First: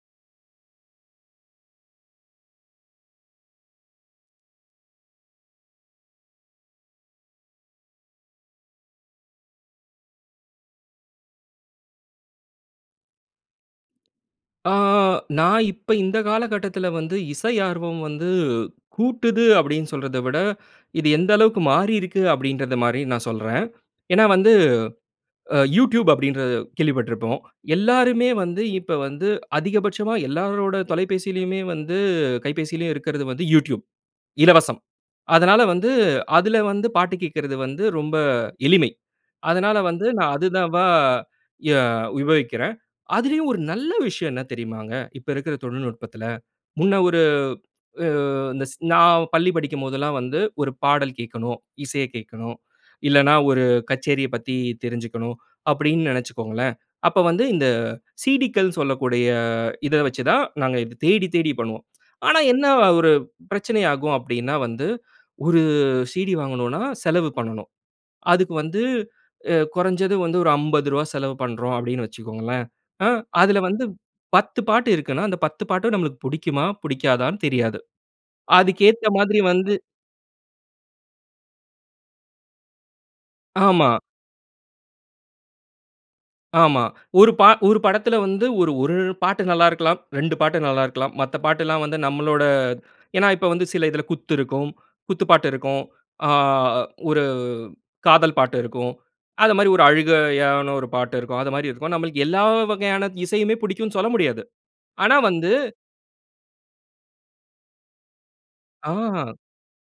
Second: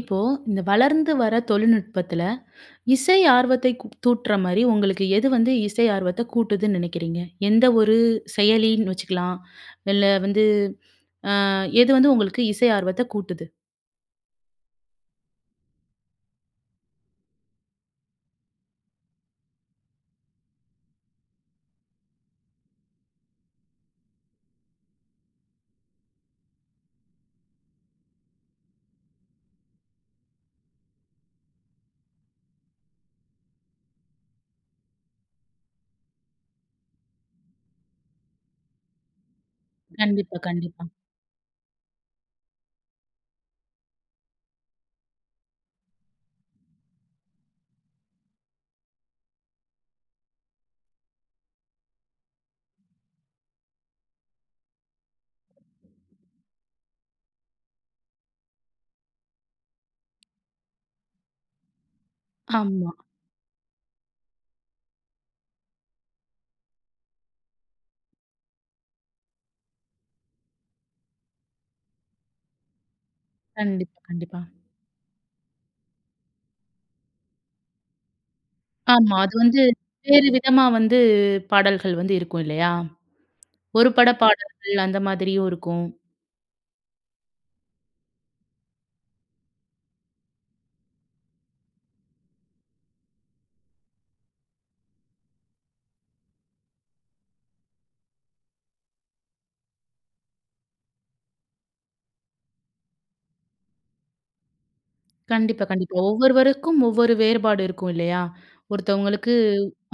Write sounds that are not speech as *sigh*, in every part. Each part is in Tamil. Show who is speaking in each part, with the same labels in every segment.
Speaker 1: இப்போ இந்த வளர்ந்து வர தொழில்நுட்பத்தில *inhales* இசை ஆர்வத்தை க்கு தூண்டுற மாரி உங்களுக்கு எது வந்து இசை ஆர்வத்த கூட்டுதுன்னு நினைக்கிறீங்க? எந்த ஒரு செயலின்னு வச்சுக்கலாம், *inhales* இல்ல வந்து அ எது வந்து உங்களுக்கு இசை ஆர்வத்த கூட்டுது?
Speaker 2: அ நான் இப்ப இந்த காலகட்டத்தில வந்து இசை ஆர்வம் வந்து கூட்டுது அப்பிடின்னு சொல்றத விட, *inhales* இது எந்த அளவுக்கு மாறியிருக்கு அப்பிடின்றதமாரி நான் சொல்றேன், ஏன்னா வந்து, அ Youtube அப்பிடின்ற கேள்விப்பட்டிருப்போம், எல்லாருமே வந்து இப்ப வந்து அதிகபட்சமா எல்லாரோட தொலைபேசிலயுமே வந்து கைபேசிலயும் இருக்கிறது வந்து Youtube. இலவசம். அதனால வந்து அதில வந்து பாட்டு கேட்கிறது வந்து ரொம்ப எளிமை. அதனால வந்து நான்
Speaker 1: கண்டிப்பா,
Speaker 2: அது தான் வ
Speaker 1: கண்டிப்பா.
Speaker 2: எ உபயோகிக்கிறேன். அதிலேயும் ஒரு நல்ல விஷயம் என்ன தெரியுமாங்க? இப்ப இருக்கிற தொழில்நுட்பத்தில, முன்ன ஒரு அ இந்த ஸ் நான் பள்ளி படிக்கும் போதுலாம் வந்து ஒரு பாடல் கேட்கணும், இசைய கேட்கணும், *inhales* இல்லன்னா ஒரு கச்சேரியப் பத்தி தெரிஞ்சிக்கணும், அப்பிடி நினைச்சிகோங்களேன்! அப்ப வந்து இந்த CDக்கள் சொல்லக்கூடிய இத வச்சு தான் நாங்க இத தேடி, தேடி பண்ணுவோம். *smacks lips* ஆனா, என்ன வ
Speaker 1: ஆமா.
Speaker 2: ஒரு பிரச்சனையாகும் அப்பிடின்னா வந்து *inhales* ஒரு CD வாங்கணுனா, செலவு பண்ணணும். அதுக்கு வந்து அ குறஞ்சது வந்து ஒரு ரூ.50 செலவு பண்றோம் அப்பிடின்ணு வச்சுக்கோங்களேன். ஆ அதில வந்து
Speaker 1: கண்டிப்பா, கண்டிப்பா.
Speaker 2: 10 பாட்டு இருக்குன்னா, அந்த 10 பாட்டு நம்மளுக:கு புடிக்குமா? புடிக்காதான்னு தெரியாது. அதுக்கு ஏத்த
Speaker 1: ஆமா. அது
Speaker 2: மாதிரி
Speaker 1: வந்து
Speaker 2: வந்து
Speaker 1: வேறு விதமா வந்து பாடல்கள் வந்து இருக்கும் இல்லயா! ஒரு
Speaker 2: ஆமா.
Speaker 1: பட பாடல்கள் அந்த மாதிரியும் இருக்கும்.
Speaker 2: ஆமா. *inhales* ஒரு ப 1 படத்துல வந்து ஒரு 1 பாட்டு நல்ல இருக்கலாம், 2 பாட்டு நல்லா இருக்கலாம். மத்த பாட்டுல்லாம் வந்து நம்பளோட ஏனா, இப்ப வந்து சில இதுல குத்து இருக்கும், குத்து பாட்டு இருக்கும். ஆ 1 காதல் பாட்டு இருக்கும். அது மாரி 1 அழுகையான 1 பாட்டு இருக்கும். அது மாரி இருக்கும். நம்ளுக்கு எல்லா வகையான இசையுமே பிடிக்கும்னு சொல்ல முடியாது. ஆனா வந்து
Speaker 1: கண்டிப்பா, கண்டிப்பா. ஒவ்வொருவருக்கும் ஒவ்வொரு வேறுபாடு இருக்கும் இல்லயா? *inhales* ஒருத்தவங்களுக்கு
Speaker 2: ஆஹா.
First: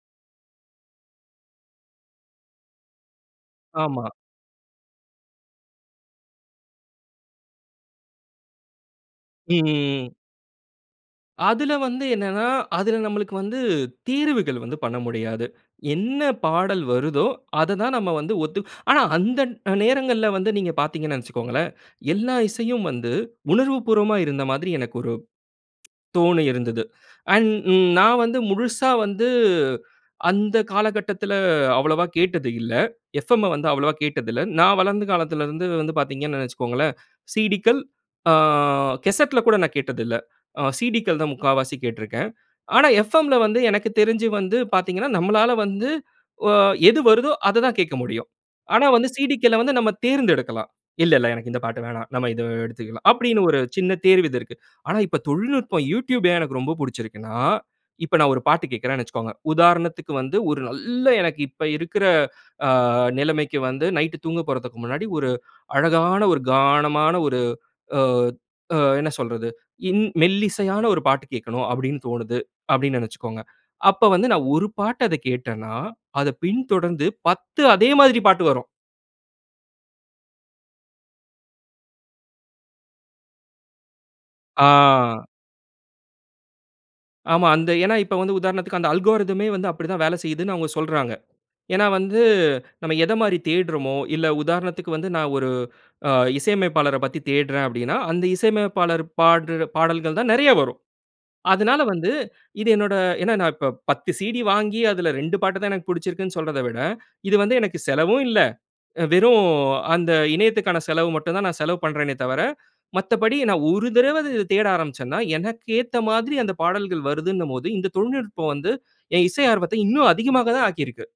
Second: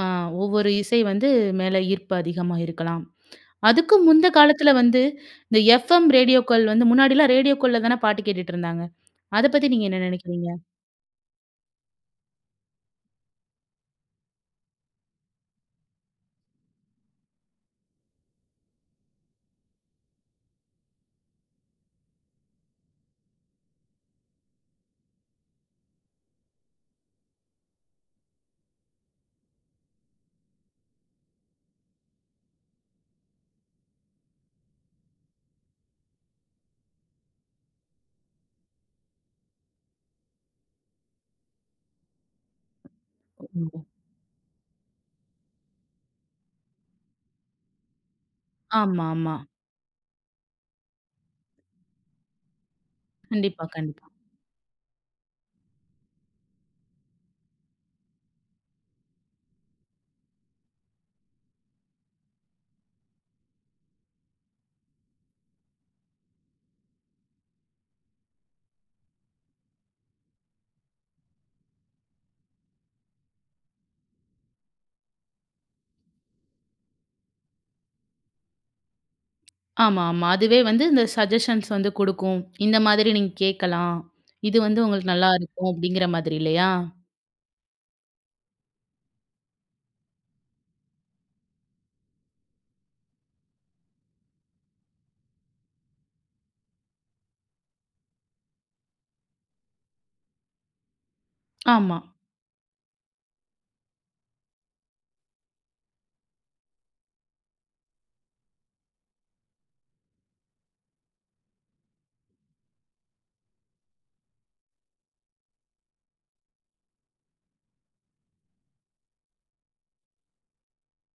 Speaker 1: அ ஒவ்வொரு இசை வந்து மேல ஈர்ப்பு அதிகமா இருக்கலாம். அதுக்கும்
Speaker 2: ஆமா.
Speaker 1: முந்த காலத்துல வந்து *inhales* இந்த FM ரேடியோக்கள் வந்து முன்னாடிலாம் ரேடியோக்கள்ல தானே பாட்டு கேட்டுட்டு இருந்தாங்க. அத பத்தி நீங்க என்ன
Speaker 2: ம்ஹ்ம்.
Speaker 1: நெனைக்கிறீங்க?
Speaker 2: அதுல வந்து என்னனா, அதுல நம்பளுக்கு வந்து தீர்வுகள் வந்து பண்ண முடியாது. என்ன பாடல் வருதோ அத தான் நம்ம வந்து ஒத்துக்க *inhales* ஆனா, அந்த நேரங்கள்ல வந்து நீங்க பாத்தீங்கன்னு வச்சிகோங்களேன், *inhales* எல்லா இசையும் வந்து, உணர்வு பூர்வமா இருந்த மாதிரி எனக்கு ஒரு தோணியிருந்தது அண்ட் நான் வந்து முழுசா வந்து அந்த காலகட்டத்துல அவ்வளவா கேட்டது இல்ல. எஃப்எம் வந்து அவ்வளவா கேட்டது இல்ல. நான் வளர்ந்த காலத்துல இருந்து வந்து பாத்தீங்கன்னு வச்சிகோங்களேன், *inhales* CDகள் ஆ கேசெட்‌ல கூட நான் கேட்டது இல்ல. ஆ CDகள் தான் 3/4வசி கேட்டுருக்றேன். ஆனா, FMல வந்து
Speaker 1: *unintelligible*
Speaker 2: எனக்கு தெரிஞ்சி வந்து பாத்தீங்கன்னா, நம்ளால வந்து ஒ எது வருதோ அத தான் கேட்க முடியும். ஆனா, வந்து
Speaker 1: ஆமாமா.
Speaker 2: CDக்கள்ள வந்து நம்ப தேர்ந்தெடுக்கலாம். இல்ல இல்ல எனக்கு இந்த பாட்டு வேணா. நம்ம இத எடுத்துக்கலாம். அப்டின்னு, ஒரு
Speaker 1: கண்டிப்பா,
Speaker 2: சின்ன
Speaker 1: கண்டிப்பா.
Speaker 2: தேர்வு இது இருக்கு. *inhales* ஆனா, இப்ப தொழில்நுட்பம் Youtube ஏன் எனக்கு ரொம்ப பூடிச்சிருக்குனா, இப்ப நான் 1 பாட்டு கேட்குறேன்னு வச்சிகோங்க. உதாரணத்துக்கு வந்து ஒரு நல்ல எனக்கு இப்ப இருக்குற *inhales* ஆ நிலைமைக்கு வந்து, நைட் தூங்கப் போறதுக்கு முன்னாடி ஒரு *inhales* அழகான, ஒரு கானமான ஒரு ஆ ஆ என்ன சொல்றது? இன் மெல்லிசையான 1 பாட்டு கேட்கனும் அப்டின்னு தோணுது அப்டின்னு நெனைச்சிகோங்க. அப்ப வந்து நான் 1 பாட்டு அத கேட்டேன்னா அத பின் தொடர்ந்து 10 அதே மாரி பாட்டு வரும்.
Speaker 1: ஆமா, ஆமா. அதுவே வந்து இந்த சஜஷன்ஸ் வந்து கொடுக்கும். இந்த மாதிரி நீங்க கேட்கலாம். இது
Speaker 2: ஆ.
Speaker 1: வந்து உங்களுக்கு நல்லா இருக்கும். அப்டீங்கிற மாதிரி இல்லயா?
Speaker 2: ஆமா. அந்த ஏனா இப்ப வந்து உதாரணத்துக்கு அந்த அல்கோர்தமே வந்து அப்டிதான் வேல செய்யுதுன்னு அவங்க சொல்றாங்க. ஏனா, வந்து நம்ம எதமாரி தேட்றமோ, இல்ல உதாரணத்துக்கு வந்து நான் ஒரு அ இசையமைப்பாளர பத்தி தேட்றேன் அப்டீன்னா, அந்த இசையமைப்பாளர் பாடுற பாடல்கள் தான் நிறைய வரும்.
Speaker 1: *smacks lips*
Speaker 2: அதனால
Speaker 1: ஆமா.
Speaker 2: வந்து இது என்னோட ஏனா, நான் இப்ப 10 CD வாங்கி அதுல 2 பாட்டு தான் எனக்கு பிடிச்சிருக்குன்னு சொல்றத விட, இது வந்து எனக்கு செலவும் இல்ல. அ வெறும் அந்த இணையத்துக்கான செலவு மட்டும் தான், நான் செலவு பண்றேனே தவர, மத்தபடி நான் ஒரு தடவ அது தேட ஆரம்பிச்சன்னா, எனக்கு ஏத்த மாதிரி அந்த பாடல்கள் வருதுன்னும்போது, இந்த தொழில்நுட்பம் வந்து என் இசை ஆர்வத்த இன்னும் அதிகமாக தான் ஆக்கியிருக்கு.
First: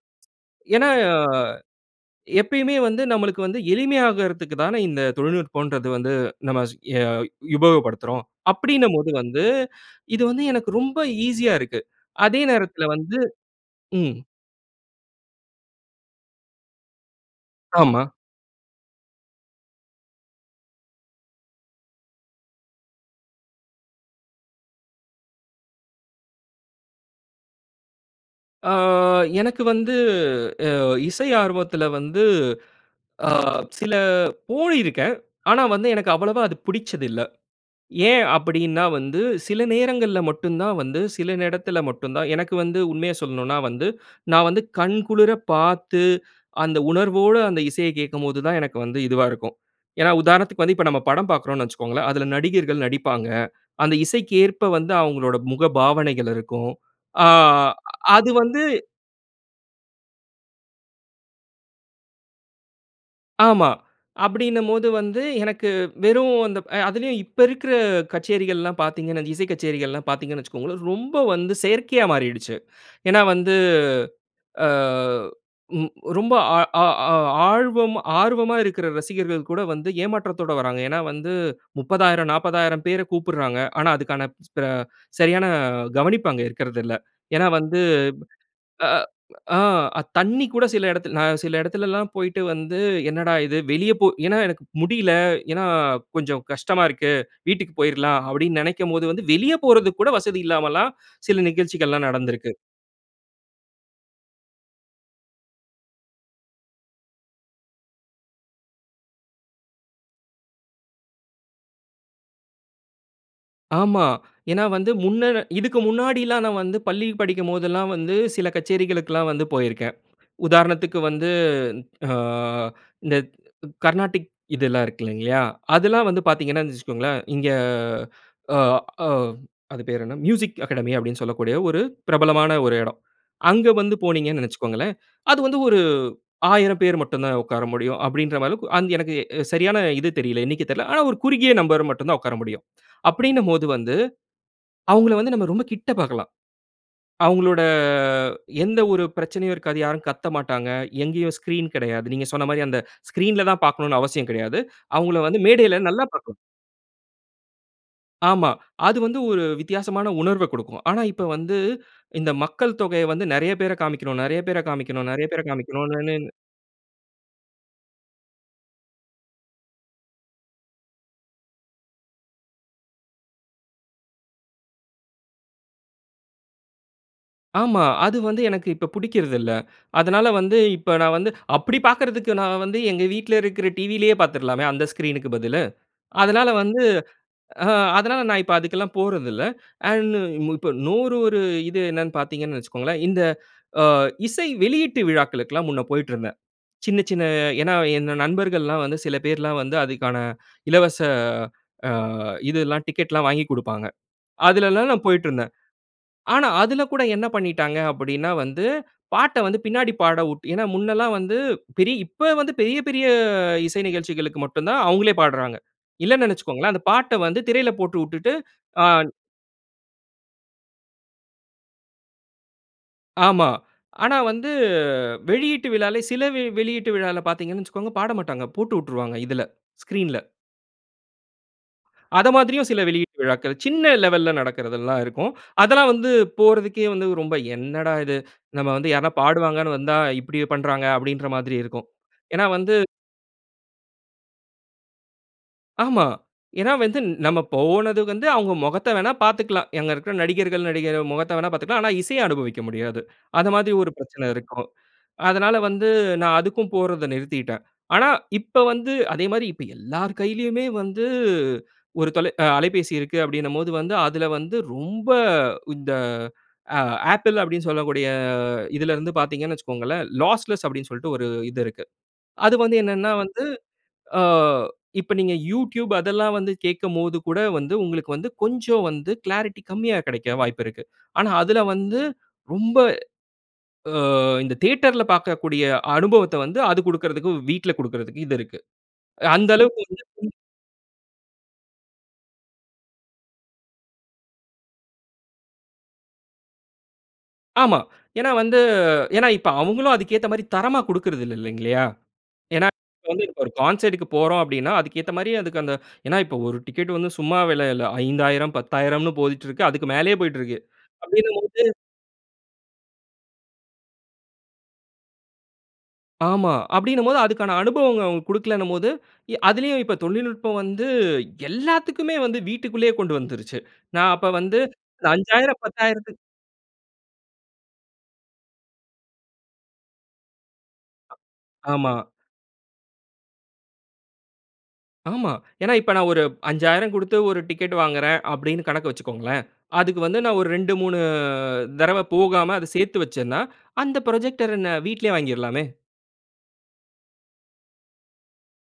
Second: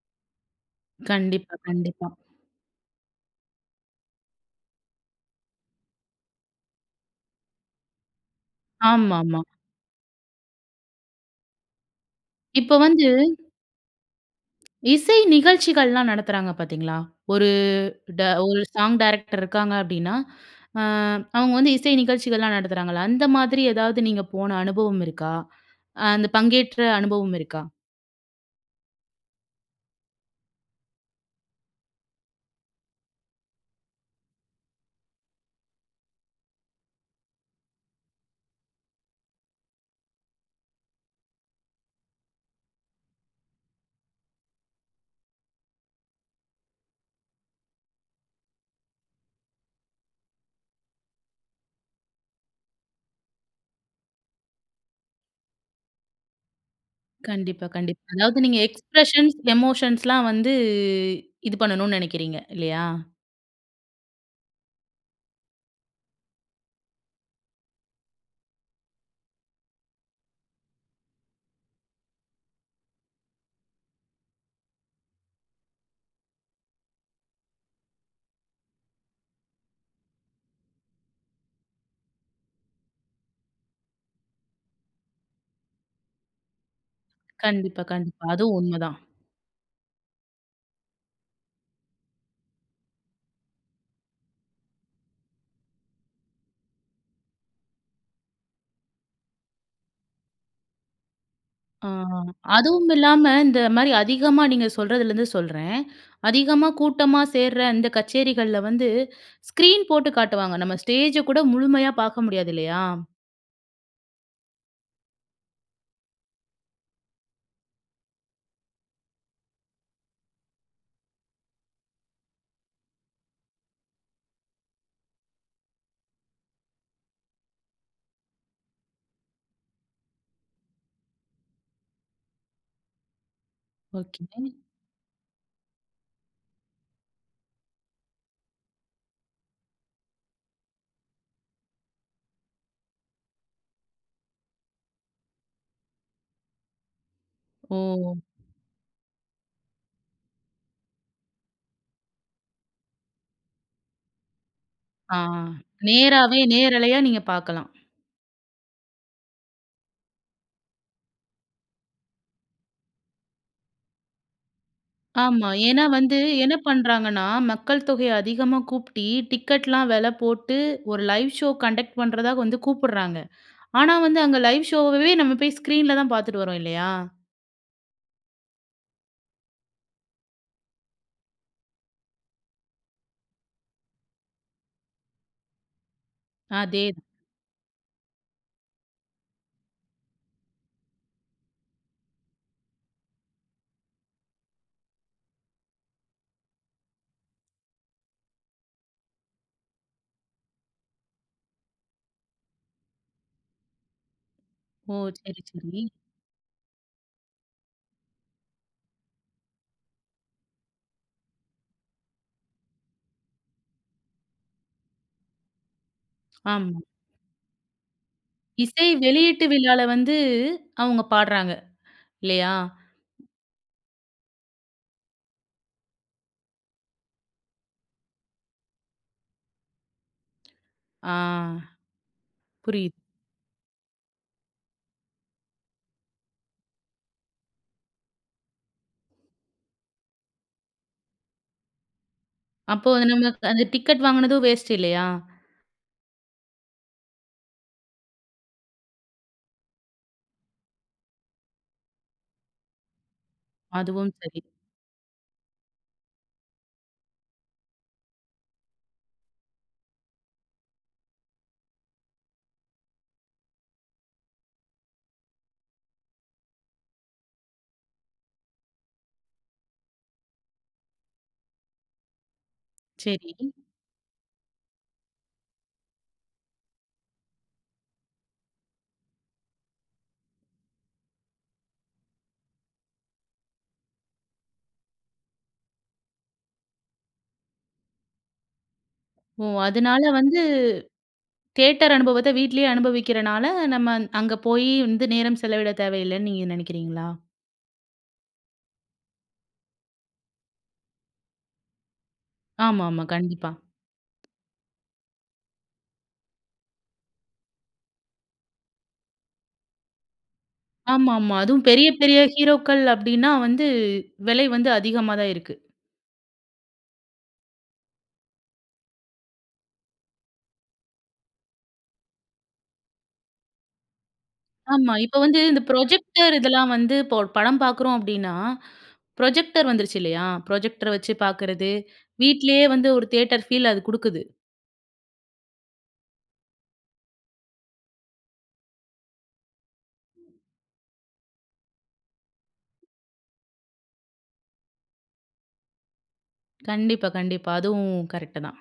Speaker 2: ஏனா,
Speaker 1: கண்டிப்பா, கண்டிப்பா.
Speaker 2: எப்பயுமே வந்து நம்மளுக்கு வந்து எளிமையாகுறதுக்குத் தானே, இந்த தொழில்நுட்பம்ன்றது வந்து நம்ம ய உபயோகப்படுத்துறோம். அப்டினம்போது
Speaker 1: ஆமாமா.
Speaker 2: வந்து, *inhales* இது வந்து எனக்கு ரொம்ப ஈசியா இருக்கு. அதே
Speaker 1: இப்ப
Speaker 2: நேரத்துல
Speaker 1: வந்து
Speaker 2: வந்து ம்.
Speaker 1: இசை நிகழ்ச்சிகள்லாம் நடத்துறாங்க பாத்தீங்களா? ஒரு,
Speaker 2: ஆமா.
Speaker 1: ட ஒரு சாங் டைரக்டர் இருக்காங்க அப்டீன்னா, *inhales* அ அவங்க வந்து இசை நிகழ்ச்சிகள் எல்லாம் நடத்துறாங்கல. அந்த மாதிரி ஏதாவது நீங்க போன அனுபவம் இருக்கா? *inhales* அ அந்த பங்கேற்ற அனுபவம் இருக்கா?
Speaker 2: ஆ எனக்கு வந்து அ இசை ஆர்வத்தில வந்து ஆ சில போயிருக்கேன். ஆனா வந்து எனக்கு அவ்வளவா அது பிடிச்சதில்ல. ஏன் அப்பிடின்னா வந்து, சில நேரங்கள்ல மட்டும் தான் வந்து, சில இடத்துல மட்டுந்தான் எனக்கு வந்து உண்மைய சொல்லணுனா வந்து, *inhales* நான் வந்து கண் குளிர பார்த்து *inhales* அந்த உணர்வோட அந்த இசைய கேட்கும்போதுதான், எனக்கு வந்து இதுவா இருக்கும். ஏன்னா, உதாரணத்துக்கு வந்து இப்ப நம்ம படம் பார்க்குறோன்னு வச்சிக்கோங்களே! அதில நடிகர்கள் நடிப்பாங்க. அந்த இசைக்கு ஏற்ப வந்து அவுங்களோட முகபாவனைகள் இருக்கும். ஆ
Speaker 1: கண்டிப்பா, கண்டிப்பா.
Speaker 2: அது
Speaker 1: அதாவது நீங்க
Speaker 2: வந்து
Speaker 1: எக்ஸ்பிரஷன்ஸ், எமோஷன்ஸ்லாம் வந்து இது பண்ணணு நினைக்கிறீங்க இல்லயா?
Speaker 2: ஆமா. அப்பிடின்னம்போது வந்து, எனக்கு வெறும் அந்த அ அதிலயும் இப்ப இருக்கிற கச்சேரிகள்லாம் பார்த்தீங்கன்னா, இசை கச்சேரிகள்லாம் பார்த்தீங்கன்னு வச்சிக்கோங்களே, ரொம்ப வந்து செயற்கையா மாறிடுச்சு. *inhales* ஏன்னா, வந்து ஆ ம் ரொம்ப ஆ ஆ ஆர்வம்-, ஆர்வமா இருக்கிற ரசிகர்கள் கூட வந்து ஏமாற்றத்தோட வராங்க. ஏன்னா, வந்து 30,000, 40,000 பேர கூப்பிட்றாங்க. ஆனா, அதுக்கான ஸ்பே அ சரியான கவனிப்பு அங்க இருக்கிறதில்ல. ஏன்னா வந்து,
Speaker 1: கண்டிப்பா, கண்டிப்பா. அதுவும் உண்மை தான்.
Speaker 2: ஆ ஆ தண்ணீ கூட சில இடத்தில நான் சில இடத்தில எல்லாம் போயிட்டு வந்து, என்னடா! இது வெளிய போ ஏன்னா எனக்கு முடியல. ஏன்னா, கொஞ்சம் கஷ்டமா இருக்கு. வீட்டுக்கு போயிர்லாம், அப்பிடின்னு நினைக்கும்போது வந்து வெளிய போறதுக்கு கூட வசதி இல்லாமல்லாம் *inhales* சில
Speaker 1: ஆ
Speaker 2: நிகழ்ச்சிகள்லாம் நடந்திருக்கு.
Speaker 1: அதுவும் இல்லாம இந்த மாரி அதிகமா நீங்க சொல்றதுல இருந்து சொல்றேன். *inhales* அதிகமா கூட்டமா சேர்ற அந்த கச்சேரிகள்ல வந்து *inhales* ஸ்க்ரீன் போட்டு காட்டுவாங்க. நம்ம ஸ்டேஜ கூட முழுமையா பார்க்க முடியாது இல்லயா!
Speaker 2: ஆமா. *inhales* ஏன்னா வந்து முன்ன இதுக்கு முன்னாடி எல்லாம் நான் வந்து பள்ளி படிக்கும்போது எல்லாம் வந்து, சில கச்சேரிகளுக்கு எல்லாம் வந்து, போயிருக்கேன். உதாரணத்துக்கு வந்து ஆ *inhales* இந்த கர்நாடிக் இது எல்லாம் இருக்கு இல்லங்லயா. அதெல்லாம் வந்து பார்த்தீங்கன்னா, வச்சுக்கோங்களேன் இங்கே *inhales* ஆ ஆ அது பேரு என்ன? மியூசிக் அகாடமி அப்படினு சொல்லக்கூடிய ஒரு பிரபலமான ஒரு இடம். அங்க வந்து
Speaker 1: ஓகே.
Speaker 2: போனீங்கனு நெனைச்சுக்கோங்களேன் *inhales* அது வந்து 1 1000 பேர் மட்டும் தான் உட்கார முடியும் அப்படின்றமாரி அளவுக்கு, அந் எனக்கு சரியான இது தெரியல. எண்ணிக்கை தெரியல. ஆனா, ஒரு குறுகிய நம்பர் மட்டும் தான் உட்கார முடியும். *inhales* அப்படினும்போது வந்து, அவங்கள வந்து, நம்ம ரொம்ப கிட்ட பார்க்கலாம். அவங்களோட
Speaker 1: ஓ!
Speaker 2: எந்த ஒரு பிரச்சனையும் இருக்காது. யாரும் கத்தமாட்டாங்க. எங்கயும் ஸ்கிரீன் கிடையாது. நீங்க சொன்ன மாரி, *inhales* அந்த ஸ்கிரீன்‌ல தான் பார்க்கனும்னு அவசியம் கிடையாது. *inhales*
Speaker 1: ஆ.
Speaker 2: அவங்கள வந்து மேடையில நல்லா பார்க்கலாம்.
Speaker 1: நேராவே, நேரலையா, நீங்க பார்க்கலாம்.
Speaker 2: ஆமா. அது வந்து ஒரு வித்தியாசமான உணர்வ கொடுக்கும். ஆனா, இப்ப வந்து, இந்த மக்கள் தொகைய வந்து நெறைய பேரை காமிக்கணும், நெறைய பேரை காமிக்கணும், நெறைய பேரை
Speaker 1: ஆமா. ஏன்னா
Speaker 2: காமிக்கணுன்னே
Speaker 1: வந்து என்ன பண்ணுறாங்கன்னா? மக்கள் தொகைய அதிகமா கூட்டி டிக்கெட்லாம் விலை போட்டு, 1 லைவ் ஷோ கண்டக்ட் பண்றதா வந்து கூப்பிடுறாங்க. *inhales* ஆனா, வந்து அங்க லைவ் ஷோவே நம்ம போய் ஸ்க்ரீன்ல தான் பார்த்துட்டு வரோம் இல்லையா?
Speaker 2: ஆமா. அது வந்து எனக்கு இப்ப புடிக்கிறது இல்ல. *inhales* அதனால வந்து இப்ப நான் வந்து அப்பிடி பாக்குறதுக்கு நான் வந்து எங்க வீட்ல இருக்கிற டிவிலேயே பார்த்துர்லாமே? அந்த ஸ்க்ரீன்‌க்கு பதிலு. அதனால வந்து
Speaker 1: அதே
Speaker 2: அ அதனால நான் இப்ப அதுக்கு எல்லாம் போறதில்ல. *inhales* அண்ட் இப்போ இன்னூறு ஒரு இது என்னன்னு பார்த்தீங்கன்னு வச்சுக்கோங்களேன், இந்த *inhales* அ இசை வெளியீட்டு விழாக்களுக்குலாம் முன்ன போயிட்டு இருந்தேன். சின்ன சின்ன ஏன்னா, என் நண்பர்கள்லாம் வந்து சில பேர்லாம் வந்து அதுக்கான *inhales* இலவச ஆ இது எல்லாம் டிக்கெட்லாம் வாங்கி குடுப்பாங்க. அதில எல்லாம்
Speaker 1: ஓ!
Speaker 2: நான் போயிட்டு
Speaker 1: சரி,
Speaker 2: இருந்தேன்.
Speaker 1: சரி.
Speaker 2: ஆனா, அதில கூட என்ன பண்ணிட்டாங்க? அப்டீன்னா வந்து, பாட்ட வந்து பின்னாடி பாடவுட் ஏன்னா, முன்னல்லாம் வந்து பெரிய் இப்ப வந்து பெரிய பெரிய இசை நிகழ்ச்சிகளுக்கு மட்டும் தான் அவுங்களே பாட்றாங்க. இல்லன்னு நினச்சுக்கோங்களேன்,
Speaker 1: ஆமா.
Speaker 2: அந்த பாட்ட வந்து திரையில போட்டு விட்டுட்டு, *inhales* ஆ
Speaker 1: இசை வெளியீட்டு விழால வந்து அவுங்க பாட்றாங்க, *inhales* இல்லயா?
Speaker 2: ஆமா. ஆனா வந்து வெளியீட்டு விழால சில வெ வெளியீட்டு விழால பார்த்தீங்கன்னு வச்சுக்கோங்க, பாடமாட்டாங்க. போட்டு விட்ருவாங்க. இதில. ஸ்கிரீன்‌ல.
Speaker 1: ஆ.
Speaker 2: அத மாதிரியும் சில
Speaker 1: புரியுது.
Speaker 2: வெளியீட்டு விழாக்கள், சின்ன லெவல்‌ல நடக்கிறது எல்லாம் இருக்கும். *inhales* அதெல்லாம் வந்து போறதுக்கே வந்து, ரொம்ப "என்னடா இது? *inhales* நம்ம வந்து யாருனா பாடுவாங்கன்னு வந்தா, இப்பிடி பண்றாங்க." அப்டீன்ற மாதிரி இருக்கும். ஏன்னா வந்து
Speaker 1: அப்போ நம்ம அந்த டிக்கெட் வாங்கினதும் வேஸ்ட்டு இல்லயா?
Speaker 2: ஆமா. ஏன்னா, வந்து நம்ம போனது வந்து அவுங்க முகத்த வேணா பார்த்துக்கலாம். அங்க இருக்கிற நடிகர்கள், நடிகை முகத்த வேணா பாத்துக்கலாம். ஆனா இசைய அனுபவிக்க முடியாது. அது மாதிரி ஒரு
Speaker 1: அதுவும்
Speaker 2: பிரச்சனை
Speaker 1: சரி.
Speaker 2: இருக்கும். அதனால வந்து நான் அதுக்கும் போறத நிறுத்திட்டேன். ஆனா, இப்ப வந்து அதேமாரி இப்ப எல்லார் கையிலேயுமே வந்து ஒரு தொலை அ அலைபேசி இருக்கு. அப்பிடினம்போது வந்து, அதில வந்து ரொம்ப இந்த அ Apple அப்பிடின்னு சொல்லக்கூடிய இதில இருந்து பார்த்தீங்கன்னு வச்சிக்கோங்களேன், லாஸ்லெஸ் அப்பிடின்னு சொல்ட்டு ஒரு இது இருக்கு. அதுக்கு வந்து என்னன்னா
Speaker 1: சரி.
Speaker 2: வந்து, ஆ இப்ப நீங்க YouTube அதெல்லாம் வந்து கேட்கும்போதுகூட, வந்து உங்களுக்கு வந்து கொஞ்சம் வந்து க்ளாரிட்டி கம்மியா கிடைக்க வாய்ப்பு இருக்கு. ஆனா அதுல வந்து, ரொம்ப ஆ இந்த தியேட்டர்‌ல பார்க்கக்கூடிய அனுபவத்த வந்து அது கொடுக்கிறதுக்கு வீட்ல கொடுக்கிறதுக்கு இது இருக்கு.
Speaker 1: ஓ!
Speaker 2: அந்த அளவுக்கு
Speaker 1: அதனால
Speaker 2: *unintelligible*
Speaker 1: வந்து, தியேட்டர் அனுபவத்த வீட்லேயே அனுபவிக்கிறனால, நம்ம அந் அங்க போயி வந்து நேரம் செலவிடத் தேவையில்லேன்னு நீங்க நெனைக்கிறீங்களா?
Speaker 2: ஆமா. *inhales* ஏன்னா வந்து ஏன்னா இப்ப அவுங்களும் அதுக்கேத்த மாரி தரமா குடுக்குறதில்ல இல்லைங்கல்லியா. ஏன்னா
Speaker 1: ஆமாமா
Speaker 2: இப்ப வந்து ஒரு
Speaker 1: கண்டிப்பா.
Speaker 2: கான்சர்ட்‌க்கு போறோம் அப்டின்னா, அதுக்கு ஏத்த மாரி அதுக்கு அந்த *inhales* ஏன்னா, இப்ப ஒரு டிக்கெட் வந்து சும்மா விலையில்ல, 5000, 10000ன்னு போயிட்ருக்கு. அதுக்கு மேலயே போயிற்றுக்கு.
Speaker 1: ஆமாமா.
Speaker 2: அப்டின்னும்போது
Speaker 1: அதுவும் பெரிய பெரிய ஹீரோக்கள் அப்டின்னா வந்து விலை வந்து அதிகமா தான் இருக்கு.
Speaker 2: ஆமா, அப்டின்னும் போது, அதுக்கான அனுபவங்கள அவுங்க குடுக்கலன்னும் போது, ய அதிலயும் இப்ப தொழில்நுட்பம் வந்து, எல்லாத்துக்குமே வந்து, வீட்டுக்குள்ளயே கொண்டு வந்துருச்சு. *inhales* நான் அப்ப வந்து,
Speaker 1: ஆமா இப்ப வந்து,
Speaker 2: அஞ்சாயிரம்
Speaker 1: இந்த
Speaker 2: பத்தாயிரத்து
Speaker 1: ப்ரொஜெக்டர் இதெல்லாம் வந்து, இப்ப ஒரு படம் பாக்குறோம் அப்டின்னா, *inhales* ப்ரொஜெக்டர் வந்துருச்சு இல்லையா, ப்ரொஜெக்டர வச்சி
Speaker 2: அ
Speaker 1: பாக்குறது,
Speaker 2: ஆமா.
Speaker 1: வீட்லயே வந்து ஒரு தியேட்டர் ஃபீல் அது குடுக்குது.
Speaker 2: ஆமா. *inhales* ஏன்னா, இப்ப நான் ஒரு 5000 குடுத்து, ஒரு டிக்கெட் வாங்குறேன். அப்டின்னு கணக்கு வச்சிக்கோங்களேன். அதுக்கு வந்து, நான் ஒரு 2, 3 தடவை போகாம, அத சேத்து வச்சேன்னா அந்த புரொஜெக்டர நான் வீட்லயே வாங்கிறலாமே.
Speaker 1: கண்டிப்பா, கண்டிப்பா, அதுவும் கரெக்ட்டு தான்.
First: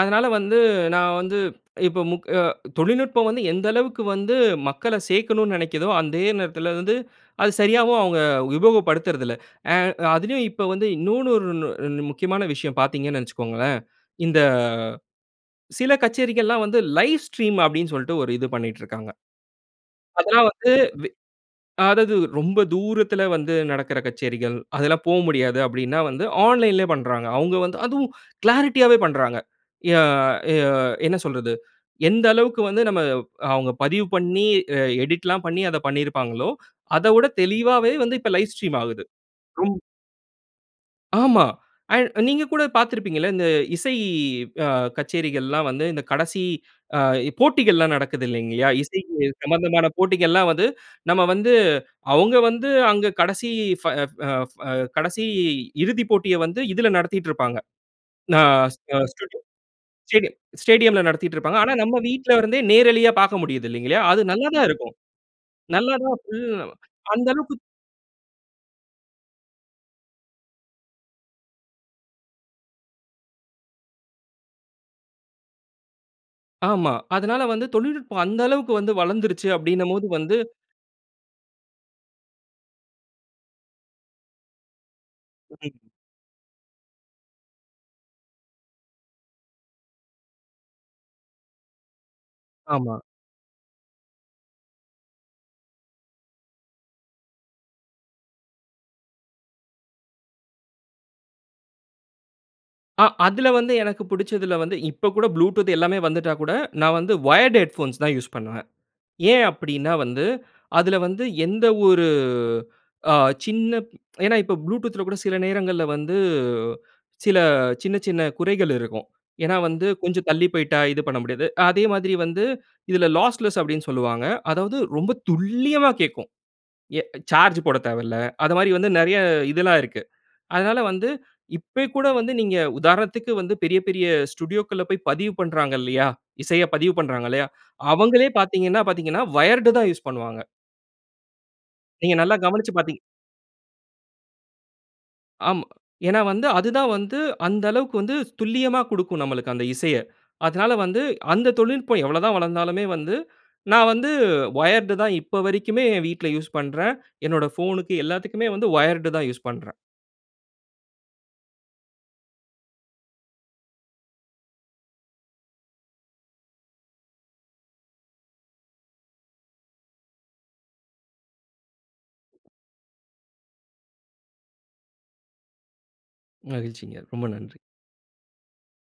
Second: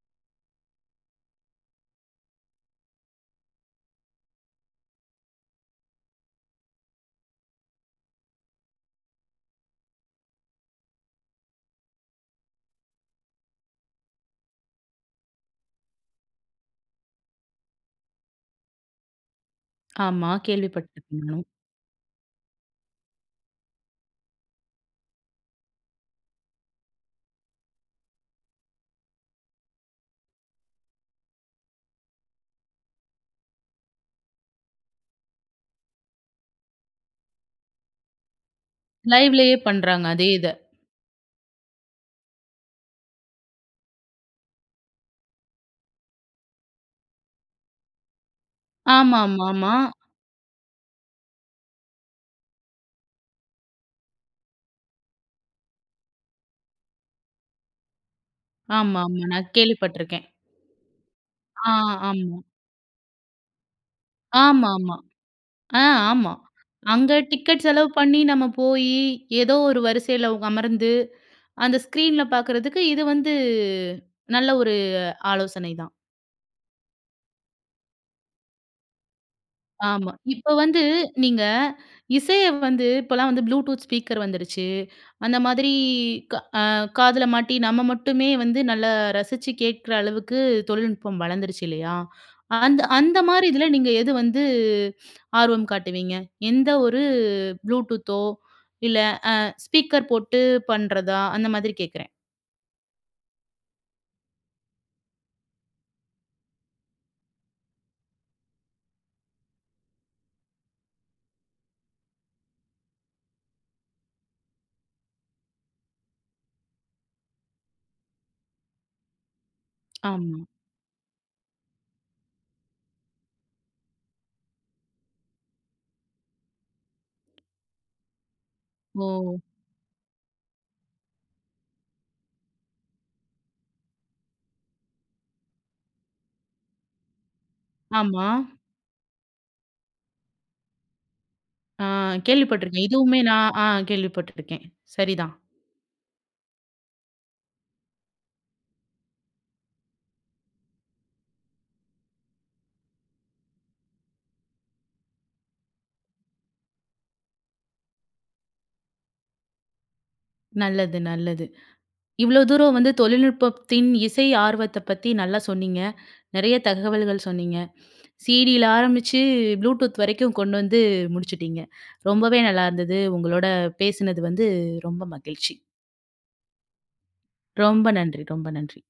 Speaker 2: அதனால வந்து, நான் வந்து, இப்போ முக் அ தொழில்நுட்பம் வந்து, எந்த அளவுக்கு வந்து மக்கள சேக்கணுன்னு நினைக்கிதோ, அதே நேரத்தில வந்து, *inhales* அது சரியாவும், அவுங்க உபயோகப்படுத்துறதில்ல. ஆ அதிலயும் இப்ப வந்து, இன்னோன்னு, ஓருணு ரென் முக்கியமான விஷயம் பார்த்தீங்கன்னு நினைச்சிக்கோங்களேன். இந்த, சில கச்சேரிகள்லாம் வந்து, லைவ் ஸ்ட்ரீம் அப்டின்சொல்ட்டு, ஒரு இது பண்ணிட்ருக்காங்க.
Speaker 1: ஆமா,
Speaker 2: அதெல்லாம் வந்து, வெ
Speaker 1: கேள்விப்பட்ருக்கேன் நான்.
Speaker 2: அதாவது, ரொம்ப தூரத்தில வந்து நடக்கிற கச்சேரிகள். அதெல்லாம் போமுடியாது. அப்டின்னா வந்து, ஆன்லைன்‌லயே பண்றாங்க. அவுங்க வந்து அதுவும் *inhales* கிளாரிட்டியாவே பன்றாங்க. யா ய என்ன சொல்றது? எந்த அளவுக்கு வந்து நம்ம அவுங்க பதிவு பண்ணி, அ எடிட்லாம் பண்ணி, அத பண்ணியிருப்பாங்களோ, *inhales* அத விட தெளிவாவே வந்து, இப்போ லைவ் ஸ்ட்ரீம் ஆகுது.
Speaker 1: லைவ்‌லேயே
Speaker 2: ரொம்
Speaker 1: பண்றாங்க அதே இத.
Speaker 2: ஆமா. அ நீங்க கூட பாத்திருப்பீங்கல்ல, இந்த இசை அ கச்சேரிகள்லாம் வந்து, இந்த கடசி அ இ போட்டிகள்லாம் நடக்குது இல்லைங்கலா, இசைக்கு
Speaker 1: ஆமாமாமாமா.
Speaker 2: சம்பந்தமான போட்டிகள்லாம் வந்து *inhales* நம்ம வந்து அவுங்க வந்து அங்க கடசி ஃப, ஃப, ஃப கடசி இறுதிப் போட்டிய வந்து, இதுல நடத்திட்டுருப்பாங்க. அ ஸ் ஸ்டேடியம்
Speaker 1: ஆமாமா நான் கேள்விப்பட்ருக்கேன்.
Speaker 2: ஸ்டேடியம் ஸ்டேடியம்‌ல நடத்திட்டுருப்பாங்க.
Speaker 1: ஆ
Speaker 2: ஆனா, நம்ம
Speaker 1: ஆமா.
Speaker 2: வீட்டிலருந்தே, நேரலயா பாக்க முடியுது இல்லைங்களயா, அது நல்லா தான் இருக்கும்.
Speaker 1: ஆமாமா. ஆ
Speaker 2: நல்லா தான்
Speaker 1: ஆமா.
Speaker 2: *unintelligible*
Speaker 1: அங்க
Speaker 2: அந்த அளவுக்கு
Speaker 1: டிக்கெட் செலவு பண்ணி, நம்ம போயி, ஏதோ ஒரு வரிசைல வொ அமர்ந்து, *inhales* அந்த ஸ்க்ரீன்ல பாக்கறதுக்கு, இது வந்து நல்ல ஒரு ஆலோசனை தான்.
Speaker 2: ஆமா. அதனால வந்து தொழில்நுட்பம் அந்த அளவுக்கு வந்து வளர்ந்துருச்சு அப்டினம் போது
Speaker 1: ஆமா.
Speaker 2: வந்து
Speaker 1: இப்ப வந்து நீங்க, *inhales* இசைய வந்து, இப்பலாம் வந்து Bluetooth ஸ்பீக்கர் வந்துருச்சு. *inhales* அந்த மாதிரி
Speaker 2: ம்.
Speaker 1: க அ காதுல மாட்டி நம்ம மட்டுமே வந்து நல்லா ரசிச்சு கேக்குற அளவுக்கு தொழில்நுட்பம் வளர்ந்துருச்சு, இல்லையா? *inhales* அந்த
Speaker 2: ஆமா.
Speaker 1: அந்த மாதிரி இதுல நீங்க எது வந்து ஆர்வம் காட்டுவீங்க? எந்த ஒரு Bluetoothஓ இல்ல அ ஸ்பீக்கர் போட்டு பண்றதா? அந்த மாதிரி கேட்குறேன்.
Speaker 2: ஆ அதுல வந்து எனக்கு புடிச்சதுல வந்து, இப்ப கூட Bluetooth எல்லாமே வந்துட்டா கூட நான் வந்து வயர்ட் ஹெட்போன்ஸ் தான் யூஸ் பண்ணுவேன். ஏன் அப்டின்னா வந்து, அதுல வந்து எந்த ஒரு அ சின்ன ஏன்னா இப்போ Bluetoothல கூட சில நேரங்கள்ல வந்து சில சின்ன சின்ன குறைகள் இருக்கும். ஏன்னா வந்து கொஞ்சம்
Speaker 1: ஆமா.
Speaker 2: தள்ளி போய்ட்டா இது பண்ண முடியாது. அதே மாதிரி வந்து இதுல "லாஸ்லெஸ்" அப்டின்னு சொல்வாங்க. அதாவது ரொம்ப துல்லியமா கேக்கும். எ சார்ஜ் போடத் தேவல்ல. அது மாரி வந்து நெறைய
Speaker 1: ஓ.
Speaker 2: இதெல்லாம் இருக்கு. அதனால வந்து இப்பய் கூட வந்து நீங்க உதாரணத்துக்கு வந்து பெரிய பெரிய ஸ்டுடியோக்கள்ல போய் பதிவு பண்றாங்க இல்லையா? இசைய பதிவு பண்றாங்க இல்லையா? *inhales*
Speaker 1: ஆமா.
Speaker 2: அவங்களே பாத்தீங்கன்னா பார்த்தீங்கன்னா வயர்டு தான் யூஸ் பண்ணுவாங்க.
Speaker 1: ஆ,
Speaker 2: நீங்க நல்லா கவனிச்சு
Speaker 1: கேள்விப்பட்டுருக்கேன்
Speaker 2: பார்த்தீ
Speaker 1: இதுவுமே நான் அ கேள்விப்பட்டுருக்கேன். சரிதான்.
Speaker 2: ஆமா. ஏன்னா வந்து, அது தான் வந்து, அந்த அளவுக்கு வந்து ஸ் துல்லியமா குடுக்கும், நம்மளக்கு. அந்த இசைய. அதால வந்து அந்த தொழில்நுட்பம் எவ்வளவு தான் வளர்ந்தாலுமே வந்து, நான் வந்து வயர்ட் தான் இப்ப வரைக்குமே என் வீட்ல யூஸ் பண்றேன். என்னோட ஃபோனுக்கு எல்லாத்துக்குமே வந்து வயர்டு தான் யூஸ் பண்றேன்.
Speaker 1: நல்லது நல்லது. *inhales* இவ்ளோ தூரம் வந்து தொழில்நுட்பத்தின் இசை ஆர்வத்த பத்தி நல்லா சொன்னீங்க. *inhales* நெறைய தகவல்கள் சொன்னீங்க. *inhales* CDல ஆரம்பிச்சு Bluetooth வரைக்கும் கொண்டு வந்து முடிச்சுட்டிங்க. *inhales* ரொம்பவே நல்லாயிருந்தது உங்களோட பேசினது வந்து ரொம்ப மகிழ்ச்சி.
Speaker 2: மகிழ்ச்சிங்க ரொம்ப நன்றி!
Speaker 1: ரொம்ப நன்றி! ரொம்ப நன்றி!